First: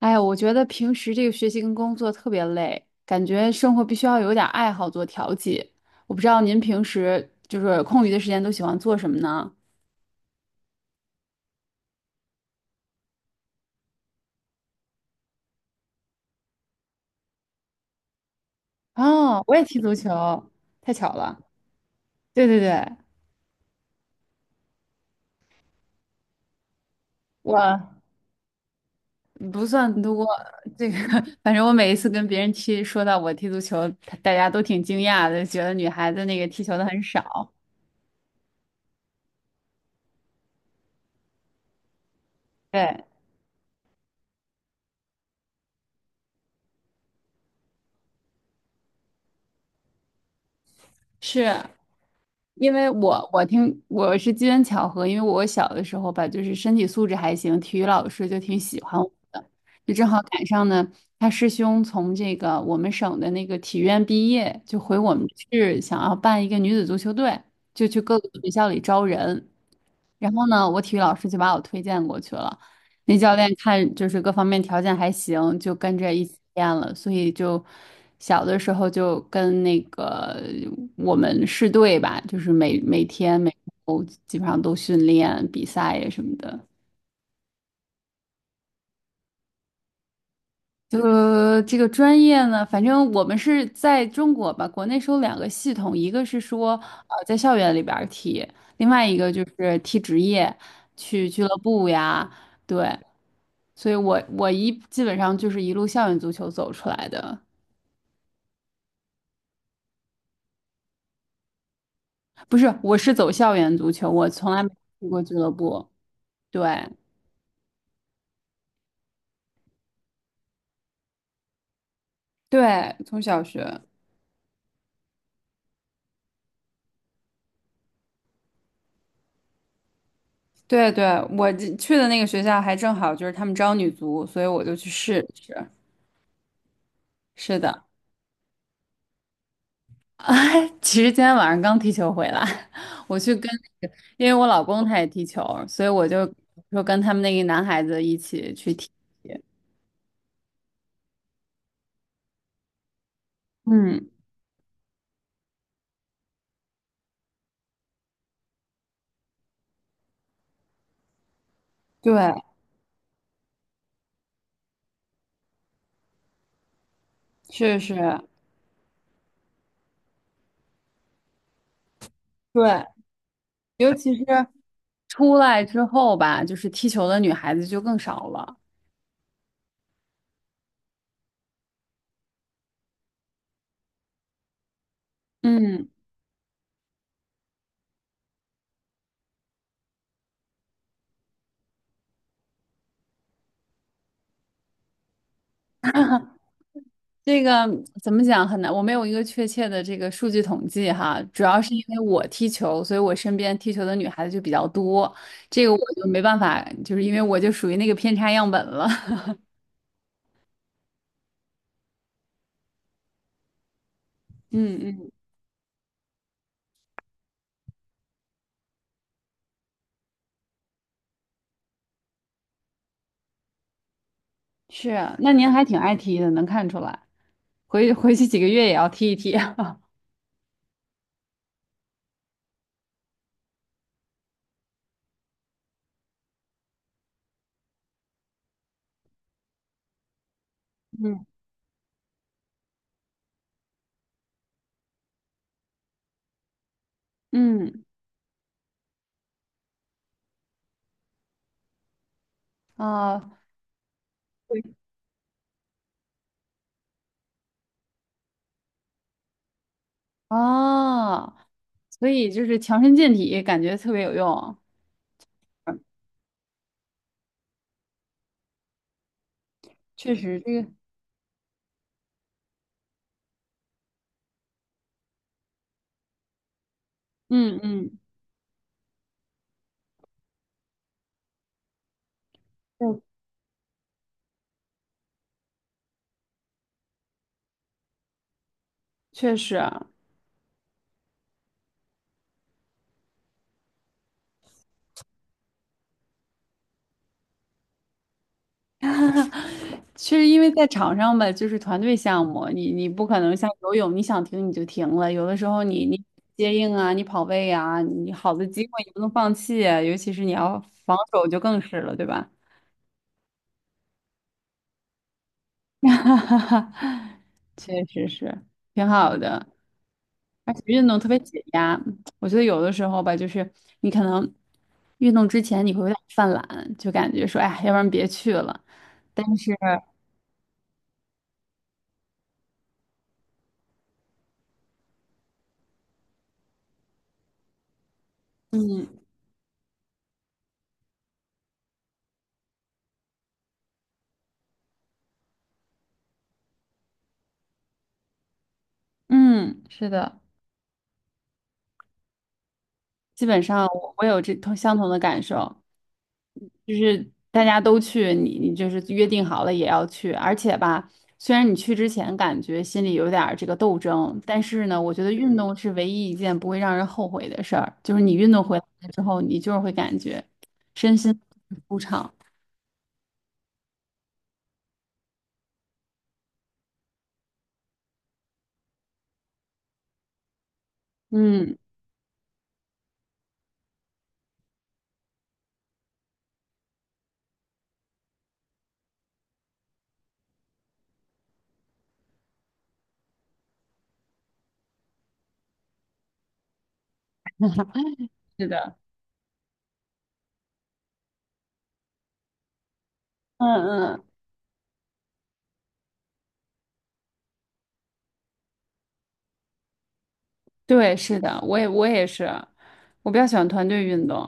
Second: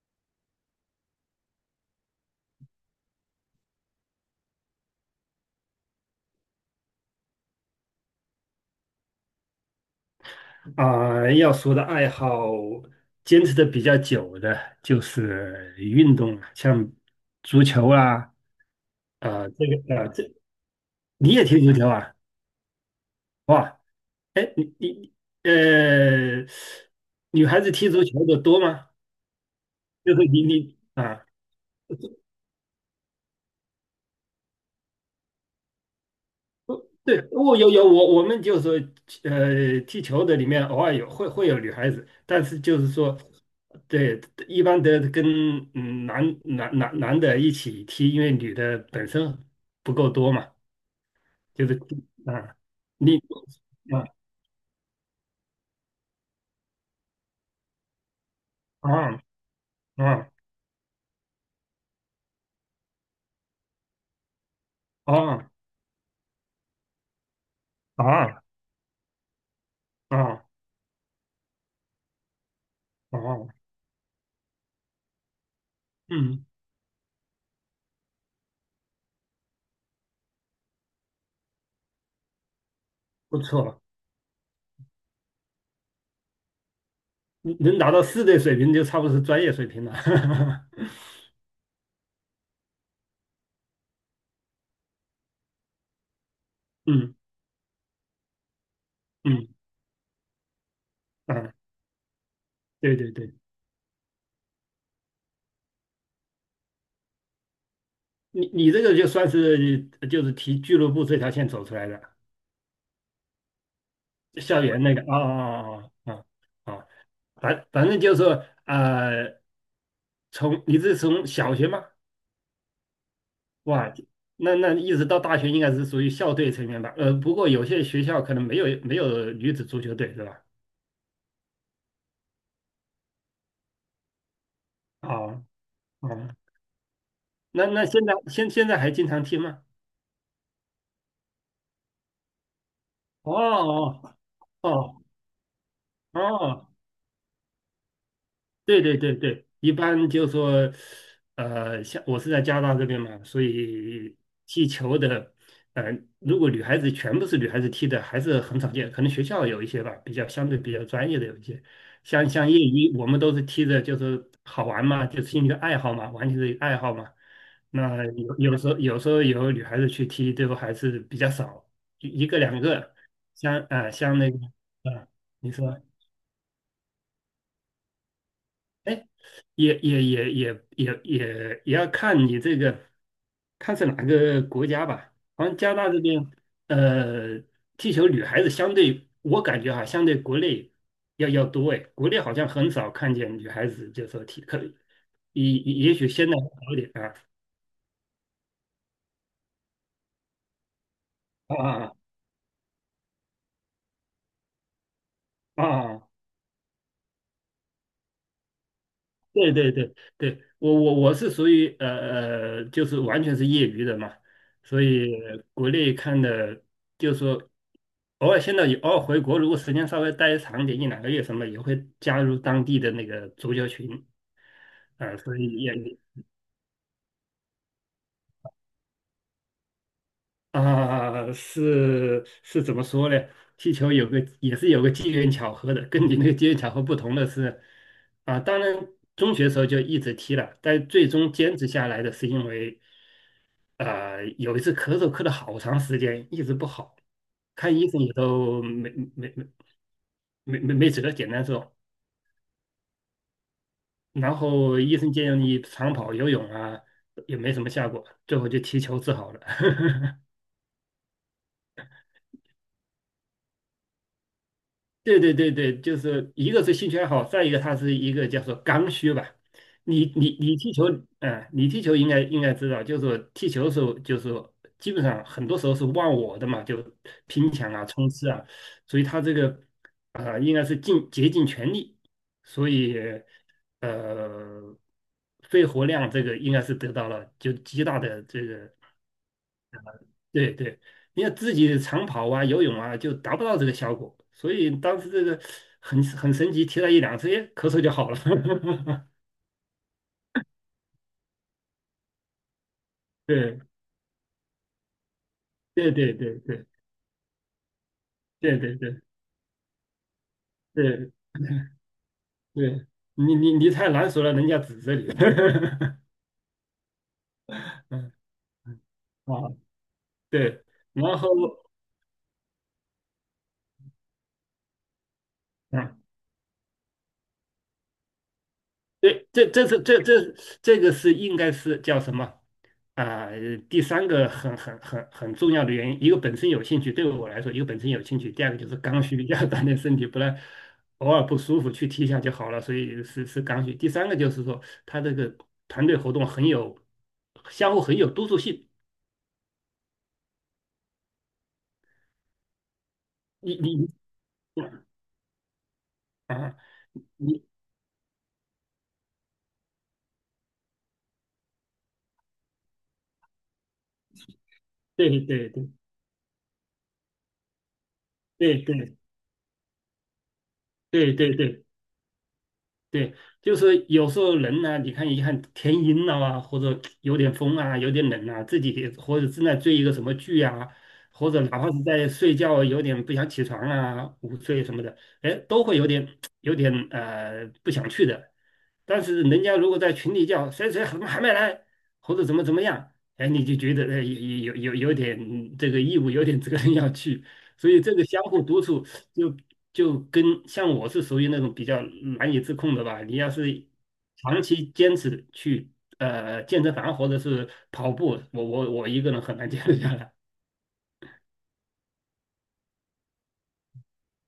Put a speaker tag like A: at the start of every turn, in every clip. A: 哎呀，我觉得平时这个学习跟工作特别累，感觉生活必须要有点爱好做调剂。我不知道您平时就是空余的时间都喜欢做什么呢？
B: 啊，要说的爱好，坚持的比较久的就是运动了，像足球啊。
A: 哦，
B: 啊，
A: 我也
B: 这
A: 踢足
B: 个啊，这
A: 球，太巧
B: 你
A: 了。
B: 也踢足球啊？
A: 对对对。
B: 哇，哎，你呃，女孩子踢足
A: 我
B: 球的多吗？
A: 不算
B: 就是
A: 多，
B: 你你
A: 这个
B: 啊
A: 反正我每一次跟别人踢，说到我踢足球，大家都挺惊讶的，觉得女孩子那个踢球的很
B: 对，
A: 少。
B: 我有有我我们就是说，踢球的里面偶尔会有女孩子，但是就是
A: 对，
B: 说，对，一般的跟嗯男的一起踢，因为女的本身不够多嘛。
A: 是。
B: 就是啊，
A: 因为
B: 你
A: 我我听
B: 啊
A: 我是机缘巧合，因为我小的时候吧，就是身体素质还行，体育老师就挺喜欢我
B: 啊
A: 的，就正好
B: 啊
A: 赶上呢，他师兄从这个我们省的那个体院毕业，就回我们
B: 啊
A: 市想要办一个女子足球队，就去各个
B: 啊
A: 学校里招人，然
B: 啊
A: 后呢，我体育老师就把我推荐过去了。那教
B: 啊，
A: 练看就是各方面条件还行，就跟着一起
B: 嗯，
A: 练了，所以就小的时候就跟那个我们市队吧，就是每每天
B: 不
A: 每
B: 错。
A: 周基本上都训练比赛呀什么的。
B: 嗯，能达到四队水平就差不多是专业水平了。
A: 这个专业呢，反正我们是在中国吧，国内是有两个系统，一个是说
B: 嗯
A: 在校园里边儿踢，另外一个就
B: 嗯
A: 是踢职业，去俱
B: 啊，
A: 乐部呀，对，
B: 对对对。
A: 所以我基本上就是一路校园足球走出来的。
B: 你你这个就算是就是提俱乐部这条线走出来的，
A: 不是，我是走校园足球，我从
B: 校
A: 来没
B: 园那个
A: 踢过俱乐部。对
B: 啊，反正就是说从你是从小学吗？
A: 对，从小学。
B: 哇，那那一直到大学应该是属于校队成员吧？呃，不过有些学校可能没有没有女子足球队是吧？
A: 对对，我这去的那个学校还正好就是他们招女足，所以我就去试了
B: 哦
A: 试，
B: 哦，
A: 是
B: 那
A: 的。
B: 那现在现在还经常踢吗？
A: 哎，其实今天晚上刚踢球回来，我
B: 哦
A: 去跟那个，
B: 哦
A: 因为我老公他
B: 哦
A: 也踢球，所以我就
B: 哦
A: 说跟他们那个男孩子一起去
B: 对
A: 踢。
B: 对对对，一般就说，呃，像我是在加拿大这边嘛，所
A: 嗯。
B: 以踢球的，呃，如果女孩子全部是女孩子踢的，还是很少见，可能学校有一些吧，比较相对比较专业的有一些，像
A: 对，
B: 像业余，我们都是踢的，就是好玩嘛，就是兴趣爱好嘛，完全是一个爱好嘛。
A: 是是。
B: 那有时候有时候有女孩子去踢，最后还是比较少，一个两
A: 对。
B: 个，像啊、
A: 尤其
B: 像
A: 是
B: 那个啊、
A: 出
B: 你
A: 来
B: 说。
A: 之后吧，就是踢球的女孩子就更少了。
B: 也要看你这个，看是哪个国家吧。好像加拿
A: 嗯，
B: 大这边，呃，踢球女孩子相对，我感觉哈，相对国内要多哎。国内好像很少看见女孩子就说踢，可也也许现在好一点啊
A: 这个怎么讲很难，我没有一个确切的这个数据统计哈，主
B: 啊
A: 要
B: 啊
A: 是因
B: 啊！
A: 为我踢球，所以我身边踢球的女孩子就比较多，
B: 啊
A: 这个我就
B: 啊
A: 没办法，就是因为我就属于那个偏差样本了。
B: 对对对对，我是属于就是完全是业余的嘛，
A: 嗯
B: 所
A: 嗯。
B: 以国内看的，就是说偶尔现在也偶尔回国，如果时间稍微待长点，一两个月什么，也会加入当地的那个足球群。
A: 是啊
B: 啊、
A: 那
B: 所
A: 您
B: 以
A: 还
B: 也
A: 挺爱踢的，能看出来。回回去几个月也要踢一踢。
B: 啊、是是怎么说呢？踢球有个也是有个机缘巧合的，跟你那个机缘巧合不同的是，啊、当然中学时候就一直踢了，但最
A: 嗯
B: 终坚持下来的是因为有一次咳嗽咳了好长时间，一直不好，看
A: 嗯
B: 医生也都没止得简单说。
A: 啊
B: 然
A: 对
B: 后医生建议你长跑、游泳啊，也没什么效果，最后就踢球治好了。
A: 啊，所以就是强身健体，感觉特别有用。
B: 对对对对，就是一个是兴趣爱好，再一个它是一个叫做刚需吧。你
A: 确
B: 你
A: 实，这
B: 你
A: 个
B: 踢球，啊，你踢球应该应该知道，就是说踢球的时候，就是说基本上很多时候是忘我的嘛，就拼
A: 嗯
B: 抢啊、
A: 嗯。
B: 冲刺啊，所以他这个啊、应该是尽竭尽全力，所以
A: 对。
B: 呃肺活量这个应该是得到了就极大的这个
A: 确实啊。
B: 对对，你要自己长跑啊、游泳啊，就达不到这个效果。所以当时这个很神奇，提了一两次，哎，咳嗽就好了。
A: 确实因为在场上吧，就是团队项目，你不可能像
B: 对
A: 游泳，你想停你就停了。有的时候你
B: 对
A: 你
B: 对对
A: 接
B: 对
A: 应啊，你跑位啊，你好的
B: 对
A: 机
B: 对
A: 会你不
B: 对
A: 能放弃啊，尤其是你要防
B: 对
A: 守就更是了，对吧？
B: 对，你太难说了，人家指着你。
A: 哈哈哈，确实
B: 嗯
A: 是挺好
B: 啊，
A: 的，而且
B: 对，
A: 运动特别
B: 然后
A: 解压。我觉得有的时候吧，就是你可能运动之前你会有点
B: 啊，
A: 犯懒，就感觉说，哎要不然别去了。
B: 对，这这个是应该是叫什么？啊、第三个很重要的原因，一个本身有兴趣，对我来说，一个本身有兴趣，第二个就是
A: 嗯
B: 刚需，要锻炼身体，不然偶尔不舒服去踢一下就好了，所以是是刚需。第三个就是说，他这个团队活动很有相互很有督促性。
A: 嗯，是的，基本
B: 你
A: 上
B: 你
A: 我有这同相同的感受。
B: 啊，
A: 就是大
B: 你
A: 家都去，你就是约定好了也要去，而且吧，虽然你去之前感觉心里有点儿这个斗争，但是呢，我觉
B: 对
A: 得运动
B: 对
A: 是唯一一件不会让人后悔的事儿，就是你运动回
B: 对
A: 来
B: 对
A: 之后，你就是会感觉身
B: 对
A: 心
B: 对对对
A: 舒畅。
B: 对，就是有时候人呢，你看一看天阴了啊，或者有点风啊，有点冷啊，自己或者正在追一个什么剧啊，或者
A: 嗯，
B: 哪怕是在睡觉啊有点不想起床啊，午睡什么的，哎，都会有点不想去的。但是人家如果在群里叫谁谁怎么还没来，或者怎么怎么样，哎，你就觉得哎有点这个义务，有点责任要去，所以这个相互
A: 是
B: 督
A: 的。
B: 促。就就跟像我是属于那种比较难以自控的吧。你要
A: 嗯
B: 是
A: 嗯
B: 长期坚持去健身房或者是跑步，我一个人很难坚持下来。
A: 对，是的，我也是，我比较喜欢团队运动，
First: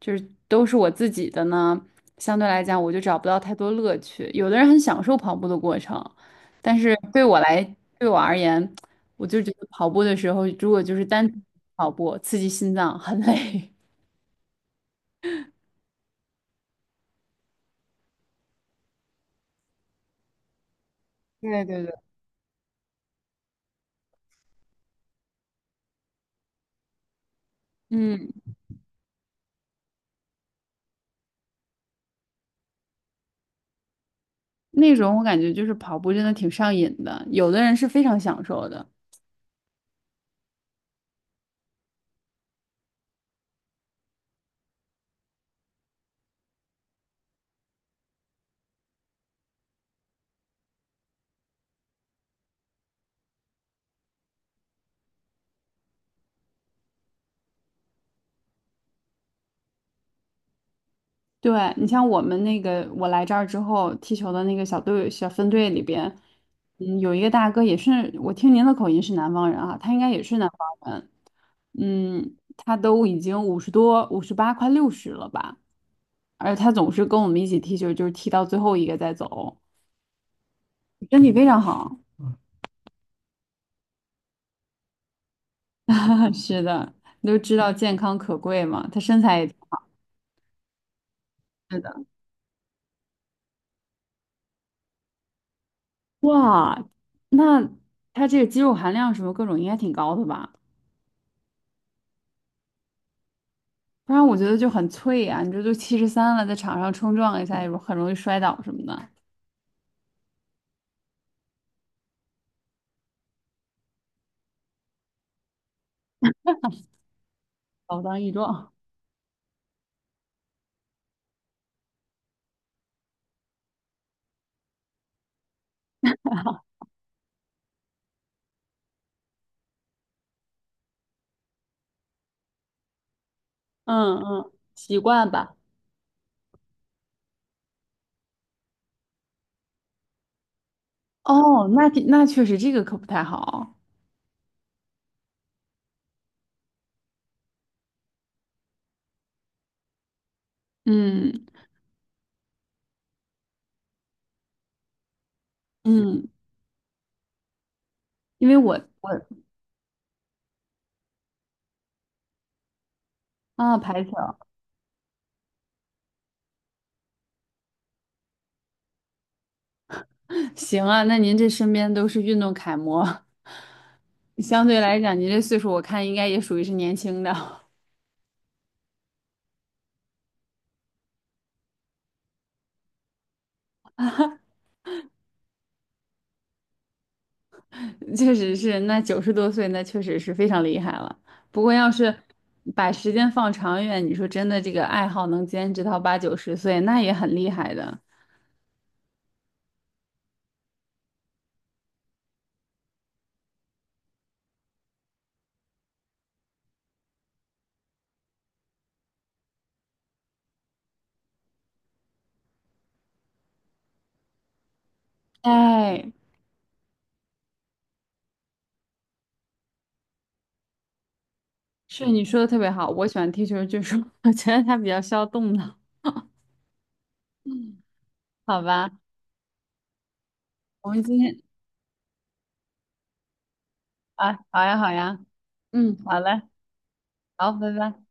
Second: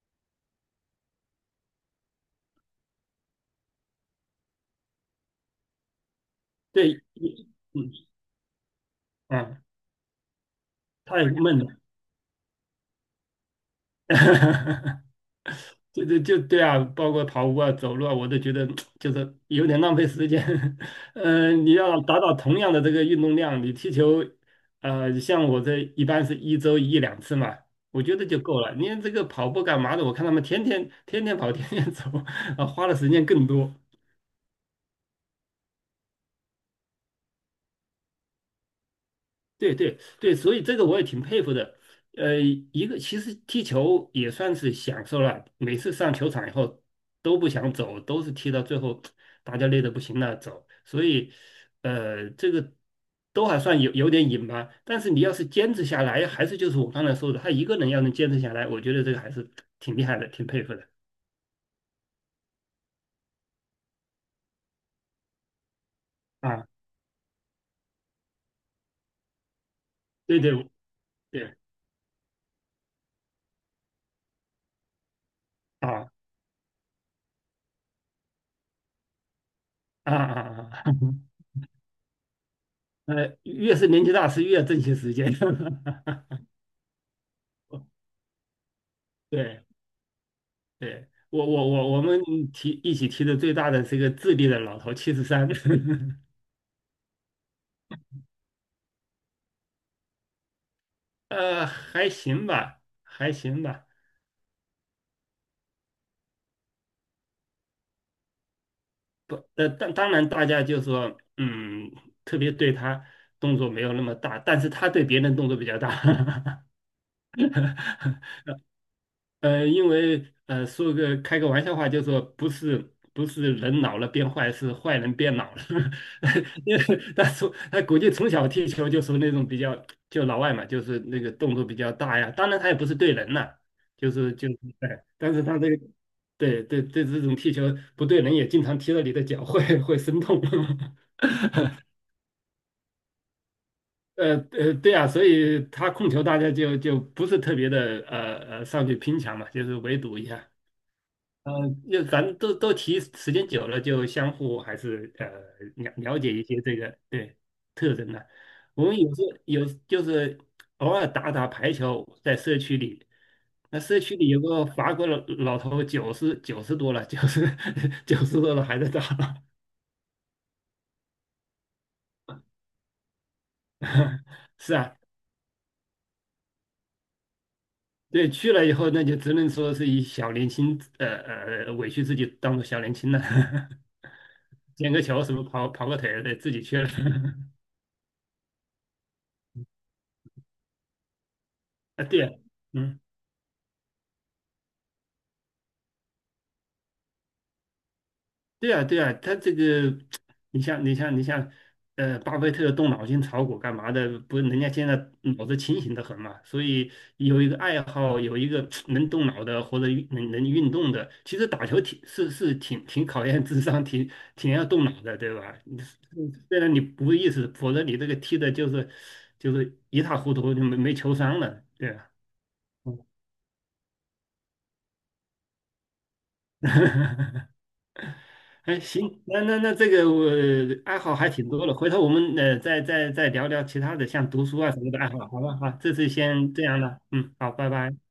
A: 就是都是我自己的呢，相对来讲我就找不到太多乐趣。有的人很享受跑步的过程，但是
B: 对，
A: 对我来，
B: 嗯
A: 对我而言，我就觉
B: 啊，
A: 得跑步的时候，如果就是
B: 太
A: 单纯
B: 闷了。
A: 跑步，刺激心脏很累。
B: 就对啊，包括跑步啊、走路啊，我都觉得就是有点浪费时间。
A: 对
B: 嗯，你
A: 对对。
B: 要达到同样的这个运动量，你踢球，呃，像我这一般是一周一两次嘛，我觉得
A: 嗯，
B: 就够了。你这个跑步干嘛的？我看他们天天跑，天天走。啊，花的时间更多。
A: 那种我感觉就是跑步真的挺上瘾的，有的人是非常享受的。
B: 对对对，所以这个我也挺佩服的。呃，一个其实踢球也算是享受了，每次上球场以后都不想走，都是踢到最后大家累得不行了走。所以，呃，这个都还算有有点瘾吧。但是你要是坚持下来，还是就是我刚才说的，他一个人要能坚持下来，我觉得这个还是挺厉害的，挺佩服的
A: 对，你像我们那个，我来这儿之后踢球的那个小队、小分队里边，
B: 啊。
A: 嗯，有一个大哥也是，我听您的口音是南方人啊，他应该也是
B: 对
A: 南
B: 对
A: 方人，
B: 对
A: 嗯，他都已经五十多、58，快60了吧，
B: 啊
A: 而他总是跟我们一起踢球，就是踢到最后一个再走，
B: 啊啊啊！
A: 身体非常好。
B: 呃，越是年纪大是越珍惜时间。
A: 是的，都知道健康可贵嘛，他身材也挺
B: 对。
A: 好。
B: 对，我我
A: 是
B: 我我
A: 的。
B: 们提一起提的最大的是一个智利的老头73。
A: 哇，那他这个肌肉含量什么各种应该挺高的吧？
B: 呃，还行吧，还行吧。
A: 不然我觉得就很脆呀、你这都73了，在场上冲撞一下，也很容易摔倒什么的，
B: 不，呃，当当然大家就说，嗯，特别对他动作没有那么大，但是他对别人动作比较大。
A: 老当益壮。
B: 呃，因为呃，说个开个玩笑话，就说不是人老了变坏，是坏人变老了。因为他从他估计从小踢球就是那种比较就老外嘛，就是那个动作比较大呀。当然他也不是对人呐、就
A: 嗯
B: 是
A: 嗯，习
B: 哎，
A: 惯
B: 但是
A: 吧。
B: 他这个对对对这种踢球不对人，也经常踢到你的脚会生痛。
A: 哦，那那确实这个可不太好。
B: 呃呃，对啊，所以他控球大家就就不是特别的上去拼抢嘛，就是围堵一下。
A: 嗯。
B: 呃，就反正都提时间久了，就相互还是呃了
A: 嗯，
B: 解一些这个对特征的。
A: 因为我
B: 我们有时
A: 我
B: 候有就是偶尔打打排球，在社区里，
A: 啊
B: 那社
A: 排球。
B: 区里有个法国老头，九十多了，九十 90多了还在打。
A: 行啊，那您这身边都是运动楷模。相
B: 是
A: 对
B: 啊，
A: 来讲，您这岁数我看应该也属于是年轻的。
B: 对，去了以后那就只能说是以小年轻，委屈自己当做小年轻了。捡个球什么跑个腿，对，自己去了。
A: 确实是，那90多岁，那确实是非常厉害了。不过要
B: 啊，
A: 是
B: 对啊
A: 把
B: 嗯。
A: 时间放长远，你说真的，这个爱好能坚持到八九十岁，那也很厉害的。
B: 对啊，对啊，他这个，你像，呃，巴菲特动脑筋炒股干嘛的？不是人家现在脑子清醒的很嘛，所以有一个爱好，有一个能动脑的或者运能运动的，其实打球挺是是挺挺考验智商，挺挺要动脑的，对吧？你
A: 哎，
B: 虽然你不意识，否则你这个踢的就是一塌糊涂，就没球商了，对
A: 是
B: 啊。
A: 你说的特别好，我喜欢踢球，就是 我觉得它比较消动脑。好
B: 哎，
A: 吧，
B: 行，那这个我
A: 我
B: 爱
A: 们
B: 好
A: 今
B: 还
A: 天
B: 挺多的，回头我们呃再聊聊其他的，像
A: 啊，
B: 读书
A: 好
B: 啊
A: 呀
B: 什
A: 好
B: 么的爱好，
A: 呀，
B: 好吧？好，这
A: 嗯，
B: 次
A: 好嘞，
B: 先这样了，嗯，好，
A: 好，
B: 拜
A: 拜
B: 拜。
A: 拜。